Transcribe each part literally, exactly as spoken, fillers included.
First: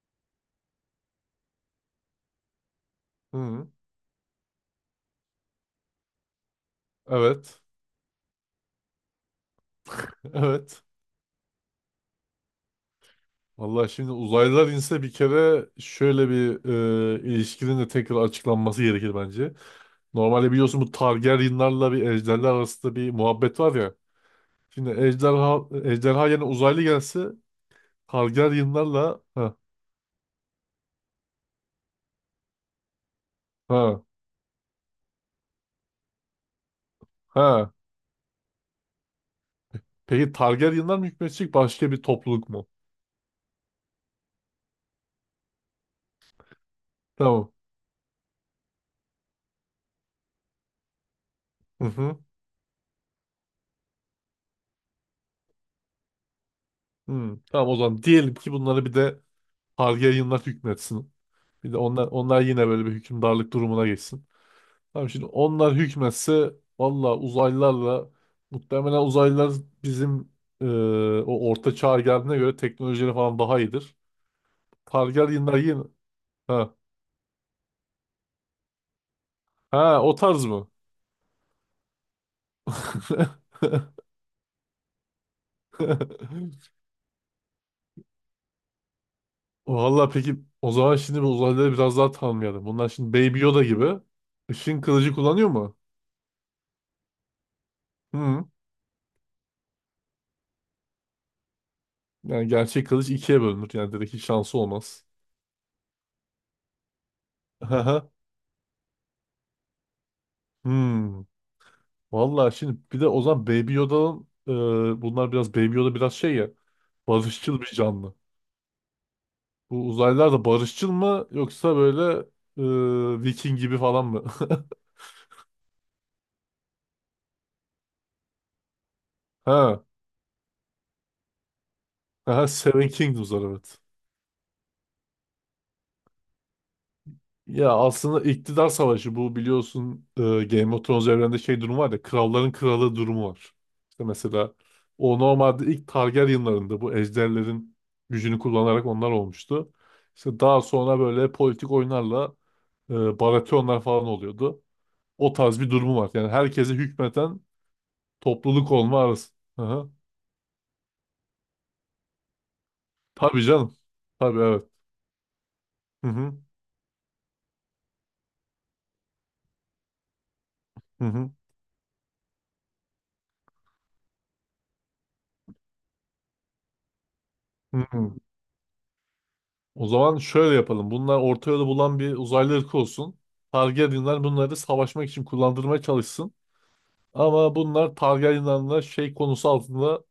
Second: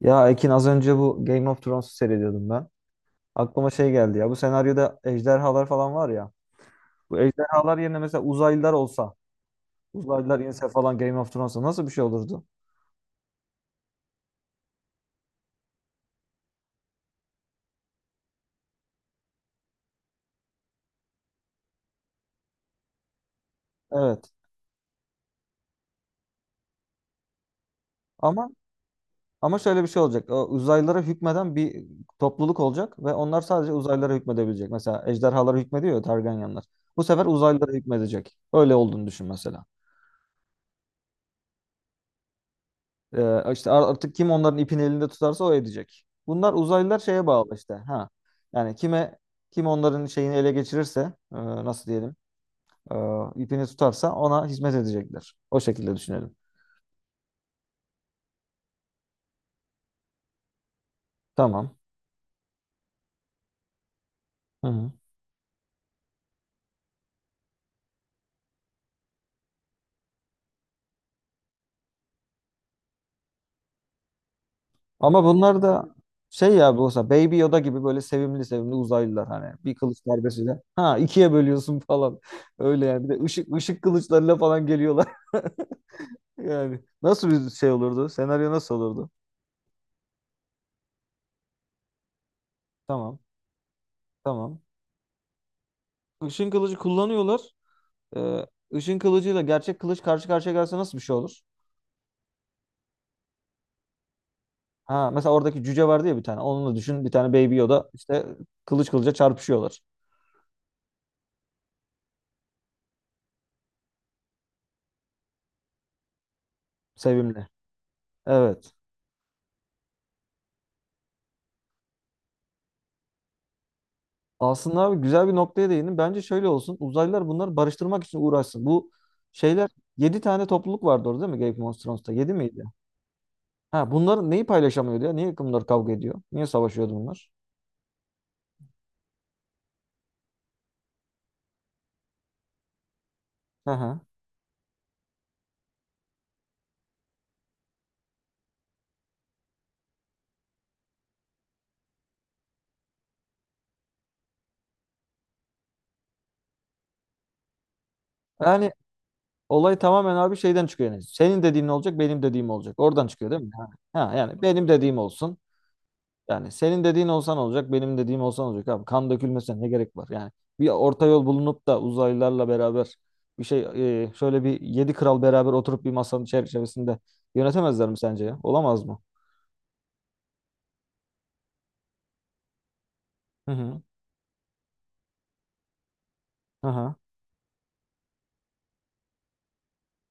Ya Ekin az önce bu Game of Thrones'u seyrediyordum ben. Hı. Aklıma şey geldi ya, bu senaryoda ejderhalar falan var ya. Bu Evet. ejderhalar yerine mesela uzaylılar olsa, uzaylılar inse Evet. falan Game of Thrones'a nasıl bir şey olurdu? Vallahi şimdi uzaylılar inse bir kere şöyle bir e, ilişkinin de tekrar açıklanması gerekir bence. Normalde biliyorsun bu Targaryenlarla bir ejderler arasında bir muhabbet var ya. Evet. Şimdi ejderha, ejderha yerine uzaylı gelse Ama Targaryenlarla ha. ama şöyle bir şey olacak. O uzaylılara hükmeden bir topluluk olacak ve onlar sadece Ha. uzaylılara hükmedebilecek. Mesela ejderhalara hükmediyor ya Targaryenlar. Bu sefer uzaylılara Ha. hükmedecek. Öyle olduğunu düşün mesela. Peki Targaryenlar mı hükmedecek başka bir topluluk mu? Ee, işte ar- artık kim onların ipini elinde tutarsa o edecek. Bunlar uzaylılar şeye Tamam. bağlı işte. Ha. Yani kime, kim onların şeyini ele geçirirse e, Hı nasıl diyelim, hı. e, ipini tutarsa ona hizmet edecekler. O şekilde düşünelim. Hı. Tamam, o zaman diyelim ki bunları bir de Targaryenlar hükmetsin. Bir Tamam. de onlar onlar yine böyle bir hükümdarlık durumuna geçsin. Hı hı. Tamam, şimdi onlar hükmetse valla uzaylılarla, muhtemelen uzaylılar bizim e, o orta çağ geldiğine göre teknolojileri falan daha iyidir. Ama Targaryenler bunlar yine. da şey Ha. ya, bu olsa Baby Yoda gibi böyle sevimli sevimli uzaylılar, hani bir kılıç Ha, o tarz darbesiyle mı? ha ikiye bölüyorsun falan öyle yani, bir de ışık ışık kılıçlarıyla falan geliyorlar. Yani nasıl bir şey olurdu, senaryo nasıl olurdu? Valla, peki, o zaman şimdi bu uzaylıları biraz daha tanımayalım. Bunlar şimdi Tamam, Baby Yoda gibi tamam. ışın kılıcı kullanıyor mu? Işın kılıcı kullanıyorlar. Hı. Ee, ışın kılıcıyla gerçek kılıç karşı karşıya gelse nasıl bir şey olur? Yani gerçek kılıç ikiye bölünür. Yani direkt hiç şansı olmaz. Ha, mesela oradaki cüce vardı ya bir tane. Onunla düşün. Bir tane Baby Yoda Hı. işte, kılıç kılıca çarpışıyorlar. Hmm. Vallahi şimdi bir de o zaman Baby Yoda'nın e, bunlar biraz Baby Yoda biraz şey ya, Sevimli. barışçıl bir canlı. Evet. Bu uzaylılar da barışçıl mı, yoksa böyle e, Viking gibi falan mı? Aslında abi güzel bir noktaya değindin. Bence şöyle olsun. Uzaylılar bunları barıştırmak için uğraşsın. Bu şeyler Ha. yedi tane topluluk vardı orada, değil mi? Game of Thrones'ta yedi Ha, miydi? Seven Kingdoms'lar, evet. Ha, bunların neyi paylaşamıyordu ya? Niye bunlar kavga ediyor? Niye savaşıyordu bunlar? Ya aslında iktidar savaşı bu, biliyorsun, e, Game of Thrones evrende şey durumu var ya, kralların kralı durumu var. Hı hı. İşte mesela o normalde ilk Targaryen'larında bu ejderlerin gücünü kullanarak onlar olmuştu. İşte daha sonra böyle politik oyunlarla e, Baratheonlar falan oluyordu. O tarz bir durumu var. Yani herkese hükmeten Yani topluluk olma arası. Hı olay hı. tamamen abi şeyden çıkıyor yani. Senin dediğin olacak, benim dediğim olacak. Oradan çıkıyor değil Tabii mi? Yani, canım. ha, Tabii, yani evet. benim dediğim olsun. Hı hı. Yani senin dediğin olsan olacak, benim dediğim olsan olacak abi. Kan dökülmesine ne gerek var? Yani bir Hı orta yol hı. bulunup da uzaylılarla beraber bir şey, e, şöyle bir yedi kral beraber oturup bir masanın çerçevesinde Hı yönetemezler mi hı. sence ya? Olamaz mı? O zaman şöyle yapalım. Bunlar orta yolu bulan bir uzaylı ırkı olsun. Hı hı. Targaryenler bunları savaşmak için kullandırmaya çalışsın. Aha. Ama bunlar Targaryenlerle şey konusu altında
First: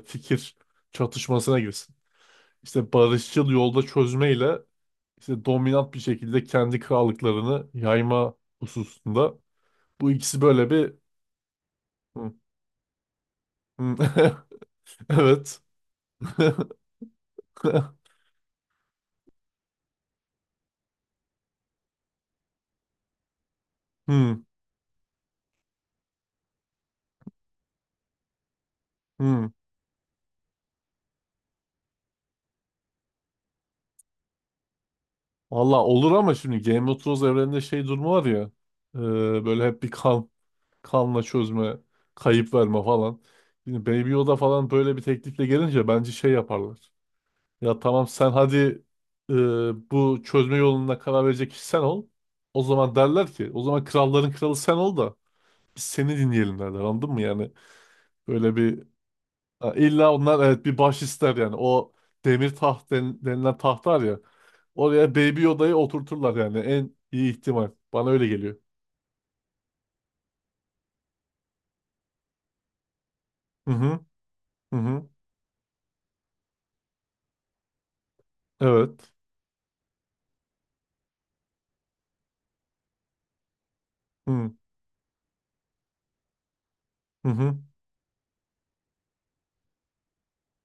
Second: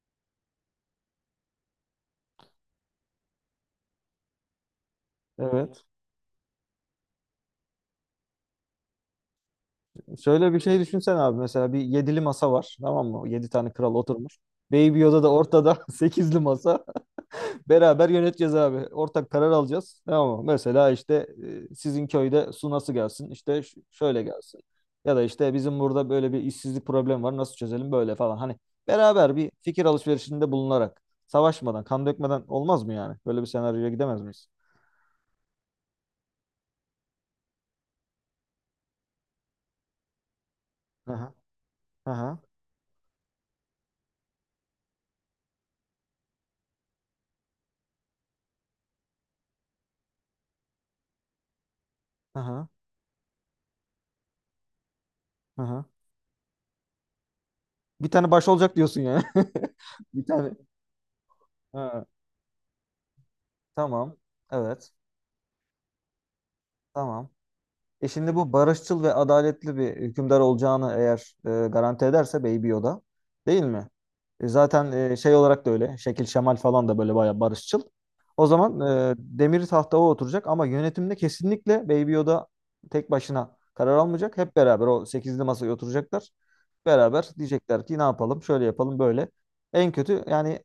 e, fikir çatışmasına girsin. İşte barışçıl yolda çözmeyle, işte Evet. dominant bir şekilde kendi krallıklarını yayma hususunda. Bu ikisi Şöyle bir böyle şey bir. düşünsen abi, mesela bir yedili Hı, masa var. Tamam mı? Yedi tane kral hı. oturmuş. Baby Yoda da Evet. ortada sekizli masa. Beraber yöneteceğiz abi. Ortak karar alacağız. Tamam mı? Mesela işte, e, sizin köyde su nasıl gelsin? İşte ş- şöyle Hmm, gelsin. Ya da işte bizim burada böyle bir işsizlik problemi var. Nasıl çözelim böyle falan. Hani beraber hmm. bir fikir alışverişinde bulunarak, savaşmadan, kan dökmeden olmaz mı yani? Böyle bir senaryoya gidemez miyiz? Valla olur ama şimdi Game of Thrones evreninde şey durumu var ya. e, Böyle hep bir kan, kanla Aha, çözme, aha, kayıp verme falan. Yine Baby Yoda falan böyle bir teklifle gelince bence şey yaparlar. Ya, tamam, sen hadi, e, bu çözme yoluna karar verecek kişi sen ol. O aha, zaman derler ki, o zaman kralların kralı sen ol da biz aha. seni dinleyelim derler, anladın mı yani? Bir tane baş Böyle olacak bir, diyorsun yani. ha, illa Bir onlar, tane. evet, bir baş ister yani. O Ha, demir taht den- denilen taht var tamam. ya, Evet. oraya Baby Yoda'yı oturturlar yani, en Tamam. iyi ihtimal. E Bana öyle şimdi bu geliyor. barışçıl ve adaletli bir hükümdar olacağını eğer e, garanti ederse Baby Yoda, değil Hı mi? hı, E, hı zaten, hı, e, şey olarak da öyle. Şekil şemal falan da böyle bayağı barışçıl. O zaman evet. e, demir tahta o oturacak ama yönetimde kesinlikle Baby Yoda tek başına karar almayacak. Hı Hep beraber o sekizli masaya oturacaklar. Beraber hı, hı. diyecekler ki ne yapalım, şöyle yapalım böyle. En kötü yani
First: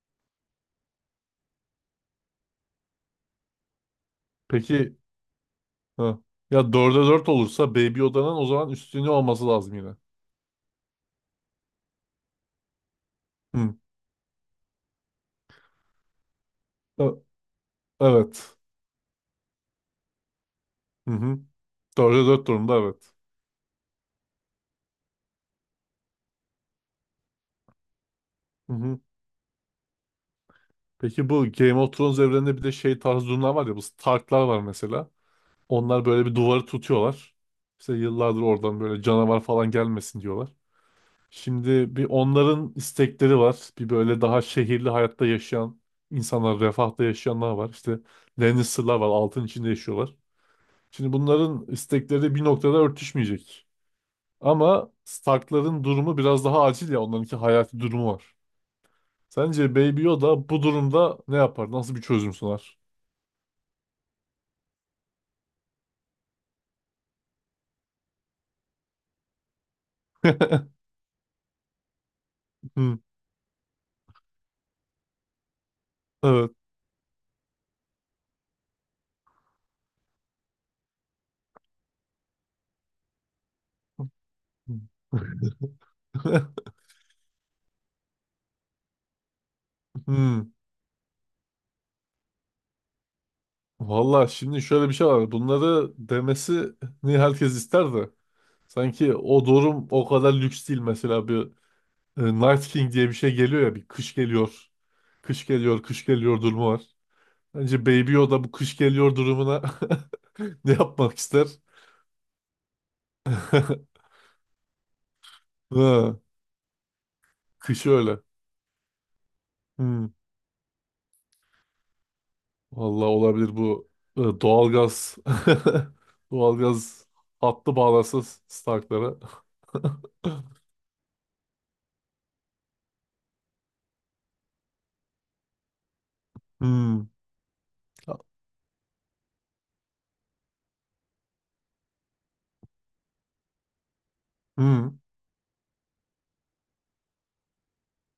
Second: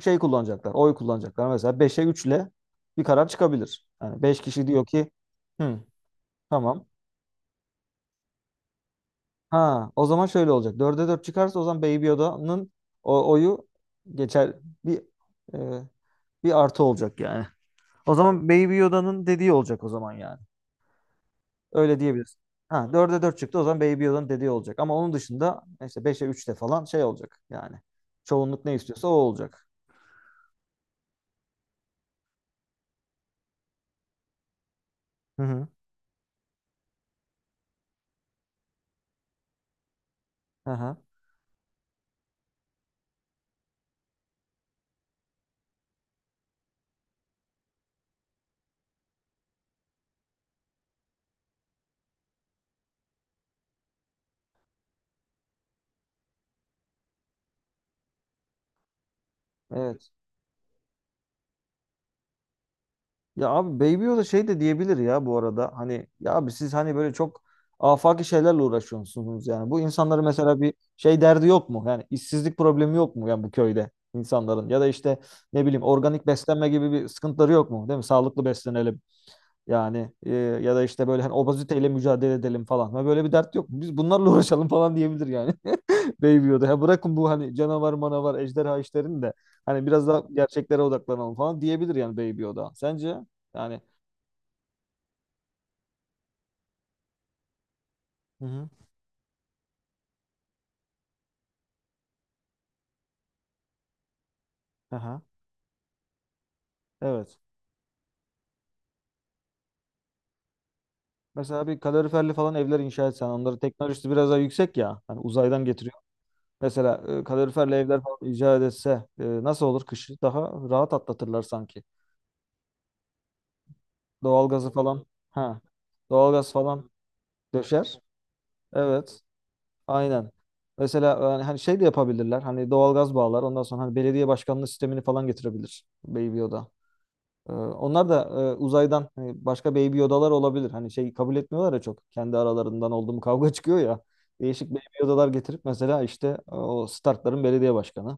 şey kullanacaklar, oy kullanacaklar. Mesela beşe üçle bir karar çıkabilir. Yani beş kişi diyor Peki. ki. Hı, Ha. Ya tamam. dörde dört olursa Baby Yoda'nın o zaman üstünlüğü olması lazım Ha, yine. o zaman şöyle olacak. Dörde dört çıkarsa o zaman Baby Yoda'nın o oyu Hı. geçer, bir e, bir artı olacak E- yani. O zaman Evet. Baby Yoda'nın dediği olacak o zaman yani. Hı hı. Öyle Dörde diyebiliriz. dört durumda, Ha, evet. dörde dört çıktı, o zaman Baby Yoda'nın dediği olacak. Ama onun dışında işte beşe üçte falan şey olacak yani. Çoğunluk Hı ne hı. istiyorsa o olacak. Peki, bu Game of Thrones evreninde bir de şey tarzı durumlar var ya, bu Stark'lar var mesela. Hı hı. Onlar böyle bir duvarı tutuyorlar. İşte yıllardır oradan böyle canavar falan gelmesin diyorlar. Aha, Şimdi bir, onların istekleri var. Bir böyle daha şehirli hayatta yaşayan insanlar, refahta yaşayanlar var. İşte Lannister'lar var, altın içinde yaşıyorlar. Şimdi bunların istekleri bir noktada örtüşmeyecek. Ama Stark'ların durumu biraz daha acil ya. Onlarınki hayati durumu var. Sence Baby evet. Yoda bu durumda ne yapar? Nasıl bir çözüm sunar? Ya abi Baby Yoda şey de diyebilir ya bu arada. Hani ya abi, siz hani böyle çok afaki şeylerle uğraşıyorsunuz yani. Bu insanların mesela bir şey derdi yok mu? Yani işsizlik problemi Hmm. yok mu yani bu köyde insanların? Ya da işte ne bileyim, organik Evet. beslenme gibi bir sıkıntıları yok mu? Değil mi? Sağlıklı beslenelim. Yani e, ya da işte böyle hani obeziteyle mücadele edelim falan. Ha, böyle bir dert yok. Biz bunlarla uğraşalım falan diyebilir yani. Baby Yoda. Ha, bırakın bu hani canavar manavar ejderha işlerini de hani biraz daha Hmm. gerçeklere odaklanalım falan diyebilir yani Baby Yoda. Sence? Yani. Valla şimdi şöyle bir şey var. Bunları demesini herkes ister de. Hı hı. Sanki o durum o kadar lüks değil. Mesela bir e, Night King diye bir şey geliyor ya. Bir kış geliyor. Aha. Kış geliyor, kış geliyor durumu var. Evet. Bence Baby Yoda bu kış geliyor durumuna ne yapmak ister? Mesela bir kaloriferli falan evler inşa etsen, onları teknolojisi biraz daha yüksek ya. Hani uzaydan getiriyor. Ha. Mesela e, kaloriferli Kışı evler falan öyle. icat etse, e, nasıl olur Hmm. kışı? Daha rahat atlatırlar sanki. Vallahi olabilir bu e, Doğalgazı falan. doğalgaz Ha. Doğalgaz falan doğalgaz hattı döşer. bağlarsa Stark'lara. Evet, aynen. Mesela yani hani hani, şey de yapabilirler. Hani doğalgaz bağlar. Ondan sonra hani belediye başkanlığı sistemini falan getirebilir Baby Yoda. Hmm. Ee, onlar da e, uzaydan, hani başka Baby Yodalar olabilir. Hani şey kabul etmiyorlar ya çok. Kendi aralarından oldu kavga çıkıyor ya. Değişik Baby Hmm. Yodalar getirip mesela işte, e, o Stark'ların belediye başkanı.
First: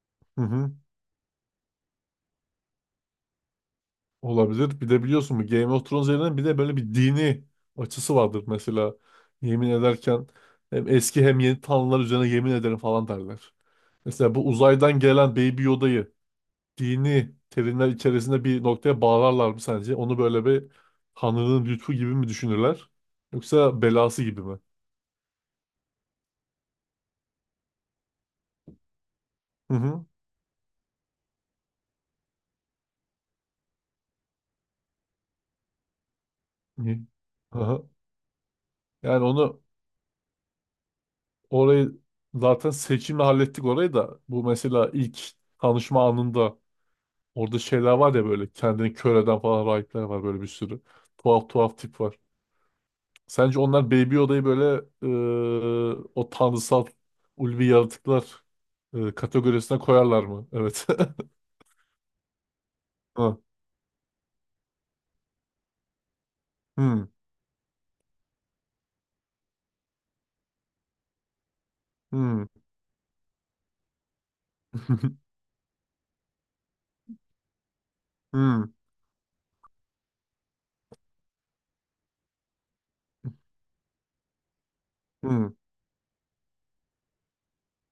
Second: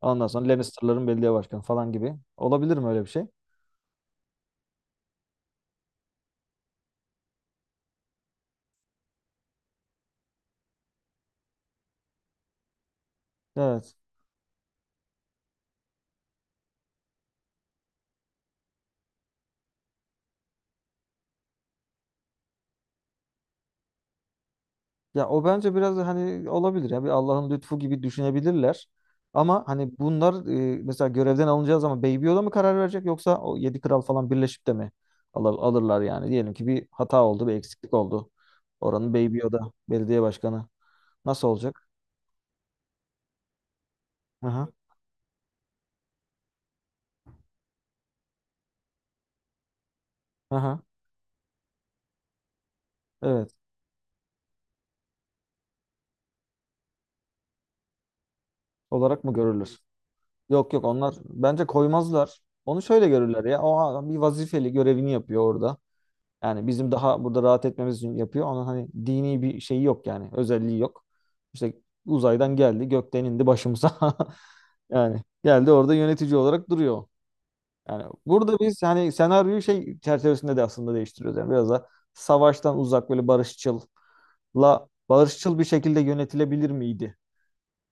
Ondan Hı sonra hı. Lannister'ların belediye başkanı falan gibi. Olabilir mi öyle bir şey? Olabilir. Bir de biliyorsun bu Game of Thrones üzerinden bir de böyle bir dini açısı vardır mesela. Yemin ederken hem eski hem yeni tanrılar üzerine yemin ederim falan derler. Evet. Mesela bu uzaydan gelen Baby Yoda'yı dini terimler içerisinde bir noktaya bağlarlar mı sence? Onu böyle bir Tanrı'nın lütfu gibi mi düşünürler? Yoksa belası gibi mi? Ya o bence biraz da hani olabilir ya, bir Allah'ın lütfu gibi düşünebilirler. Ama Hı hani hı. bunlar e, mesela görevden alınacağı zaman Baby Yoda mı karar verecek, yoksa o yedi kral falan birleşip de mi alır, alırlar yani? Diyelim ki bir İyi. hata oldu, bir Aha. eksiklik oldu. Oranın Yani Baby Yoda onu belediye başkanı nasıl olacak? orayı zaten seçimle hallettik. Orayı da, bu Aha, mesela ilk tanışma anında, orada şeyler var ya, böyle kendini kör eden falan rahipler var böyle, bir sürü. aha, Tuhaf tuhaf tip var. evet Sence onlar Baby Yoda'yı böyle e, o tanrısal ulvi yaratıklar e, olarak mı görülür? kategorisine koyarlar mı? Yok yok, Evet. onlar bence koymazlar. Onu şöyle Ha. görürler ya, o a- bir vazifeli, görevini yapıyor orada. Yani bizim Hmm, daha burada rahat etmemiz için yapıyor. Onun hani dini bir şeyi yok yani. Özelliği yok. İşte hmm, uzaydan geldi, gökten indi başımıza. Yani geldi, orada yönetici olarak duruyor. Yani burada hmm, biz hani senaryoyu şey çerçevesinde de aslında değiştiriyoruz. Yani biraz da savaştan uzak, böyle barışçılla hmm, barışçıl bir şekilde yönetilebilir miydi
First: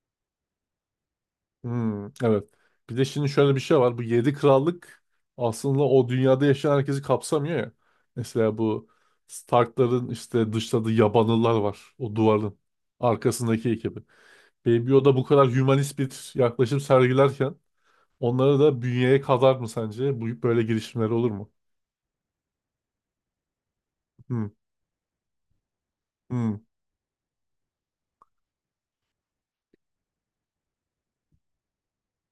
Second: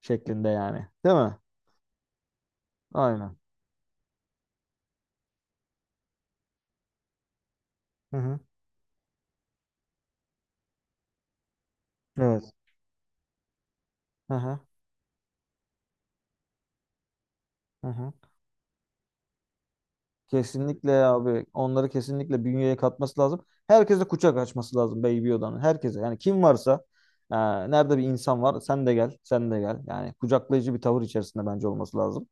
şeklinde yani. Değil mi? hmm. Evet. Bir de şimdi Aynen. şöyle bir şey var. Bu yedi krallık aslında o dünyada yaşayan herkesi kapsamıyor ya. Hı hı. Mesela bu Stark'ların işte dışladığı yabanıllar var. O Evet. duvarın arkasındaki ekibi. Hı hı. Baby Yoda bu kadar hümanist bir yaklaşım sergilerken Hı hı. onları da bünyeye kadar mı sence? Bu böyle Kesinlikle girişimler olur abi. mu? Onları kesinlikle bünyeye katması lazım. Herkese kucak Hmm, açması lazım Baby Yoda'nın. Herkese. Yani kim hmm, varsa, e, nerede bir insan var, sen de gel. Sen de gel. Yani kucaklayıcı bir tavır içerisinde bence olması lazım.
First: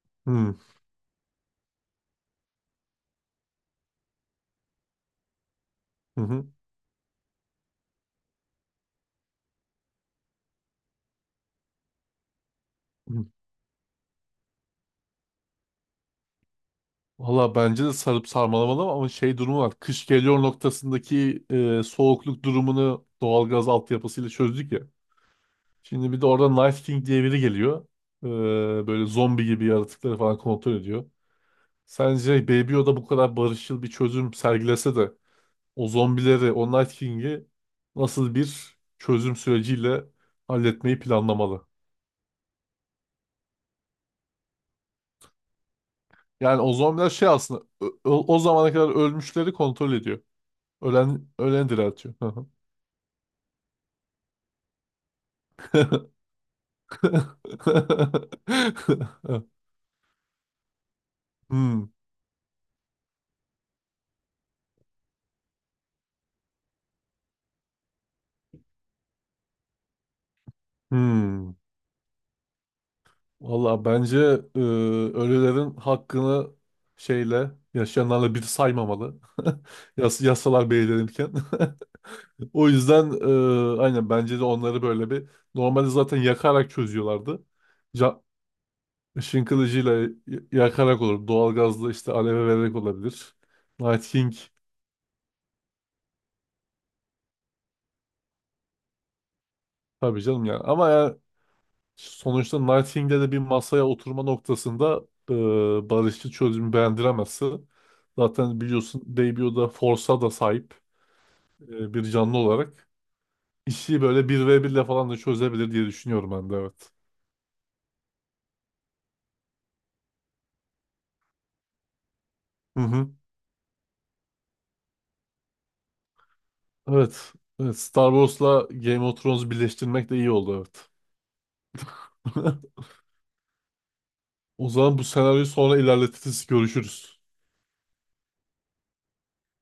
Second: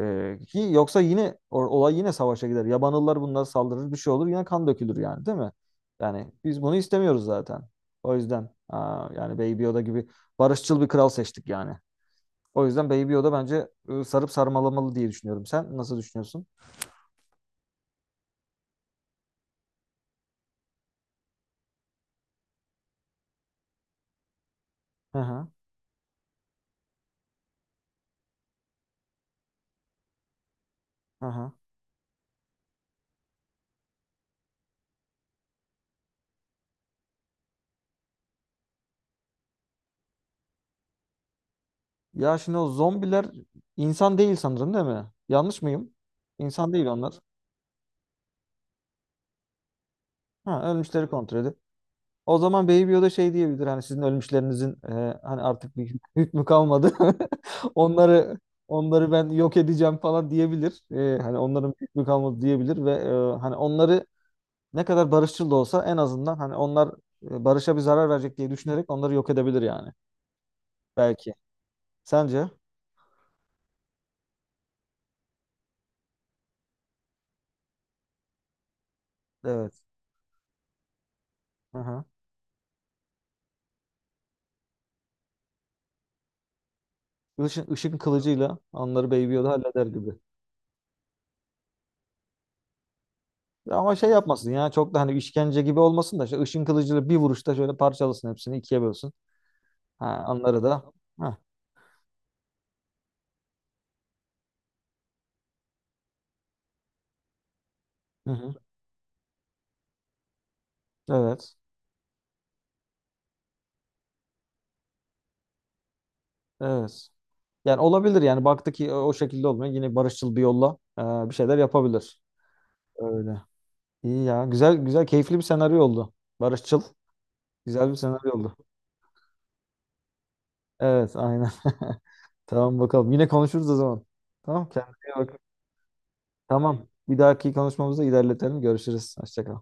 E, hmm, ki yoksa yine o- olay yine savaşa gider. Yabanıllar bunlara saldırır. Bir şey olur. Yine kan dökülür yani, değil mi? Yani hı biz bunu istemiyoruz zaten. O yüzden, e, yani Baby Yoda gibi barışçıl bir kral seçtik yani. O yüzden Baby hı. Yoda bence e, sarıp sarmalamalı diye düşünüyorum. Sen nasıl düşünüyorsun? Valla bence de sarıp sarmalamalı, ama şey durumu var. Kış geliyor noktasındaki e, soğukluk durumunu doğalgaz altyapısıyla çözdük ya. Hı hı. Şimdi bir de orada Night King diye biri geliyor. E, Böyle zombi gibi yaratıkları falan kontrol ediyor. Hı hı. Sence Baby Yoda bu kadar barışçıl bir çözüm sergilese de o zombileri, o Night King'i nasıl bir çözüm süreciyle halletmeyi planlamalı? Ya şimdi o zombiler insan değil sanırım, değil mi? Yanlış mıyım? Yani İnsan o değil zombiler onlar. şey, aslında ö- ö- o zamana kadar ölmüşleri kontrol ediyor. Ha, ölmüşleri Ölen, kontrol edip. ölen diriltiyor. O zaman Baby Yoda şey diyebilir, hani sizin ölmüşlerinizin e, hani artık bir hük- hükmü kalmadı. Onları onları ben yok edeceğim falan diyebilir. E, hani onların bir Hmm, hükmü kalmadı diyebilir ve e, hani onları ne kadar barışçıl da olsa en azından hani onlar e, barışa bir zarar verecek diye düşünerek onları yok edebilir yani. Belki. hmm. Sence? Valla bence e, ölülerin hakkını şeyle yaşayanlarla bir saymamalı. Evet. Yas yasalar belirlenirken. Hı hı. O yüzden e, aynen, bence de onları böyle bir, normalde zaten yakarak çözüyorlardı. Işın, ışın Ca kılıcıyla onları Baby ışın Yoda halleder kılıcıyla gibi. y- yakarak olur. Doğalgazla, işte, aleve vererek olabilir. Ama Night şey King, yapmasın ya, çok da hani işkence gibi olmasın da, şu ışın kılıcıyla bir vuruşta şöyle parçalasın hepsini, ikiye bölsün. tabii Ha, canım ya. onları da. Ama ya Ha, Sonuçta Nightingale'de bir masaya oturma noktasında e, barışçı çözümü beğendiremezse, hı hı. zaten biliyorsun Debio da Force'a da sahip Evet. e, bir canlı olarak işi böyle bir ve birle falan da çözebilir diye düşünüyorum ben de, evet. Evet. Yani olabilir yani, baktı ki o o şekilde olmuyor. Yine barışçıl bir yolla e, bir şeyler yapabilir. Hı hı. Öyle. İyi ya. Güzel güzel keyifli bir senaryo oldu. Barışçıl. Evet. Evet, Güzel bir Star senaryo oldu. Wars'la Game of Thrones'u birleştirmek de iyi oldu, evet. Evet aynen. Tamam bakalım. Yine konuşuruz o zaman. Tamam, O kendine zaman bu iyi bak. senaryoyu sonra ilerletiriz, Tamam. Bir görüşürüz. dahaki konuşmamızda ilerletelim. Görüşürüz. Hoşça kal.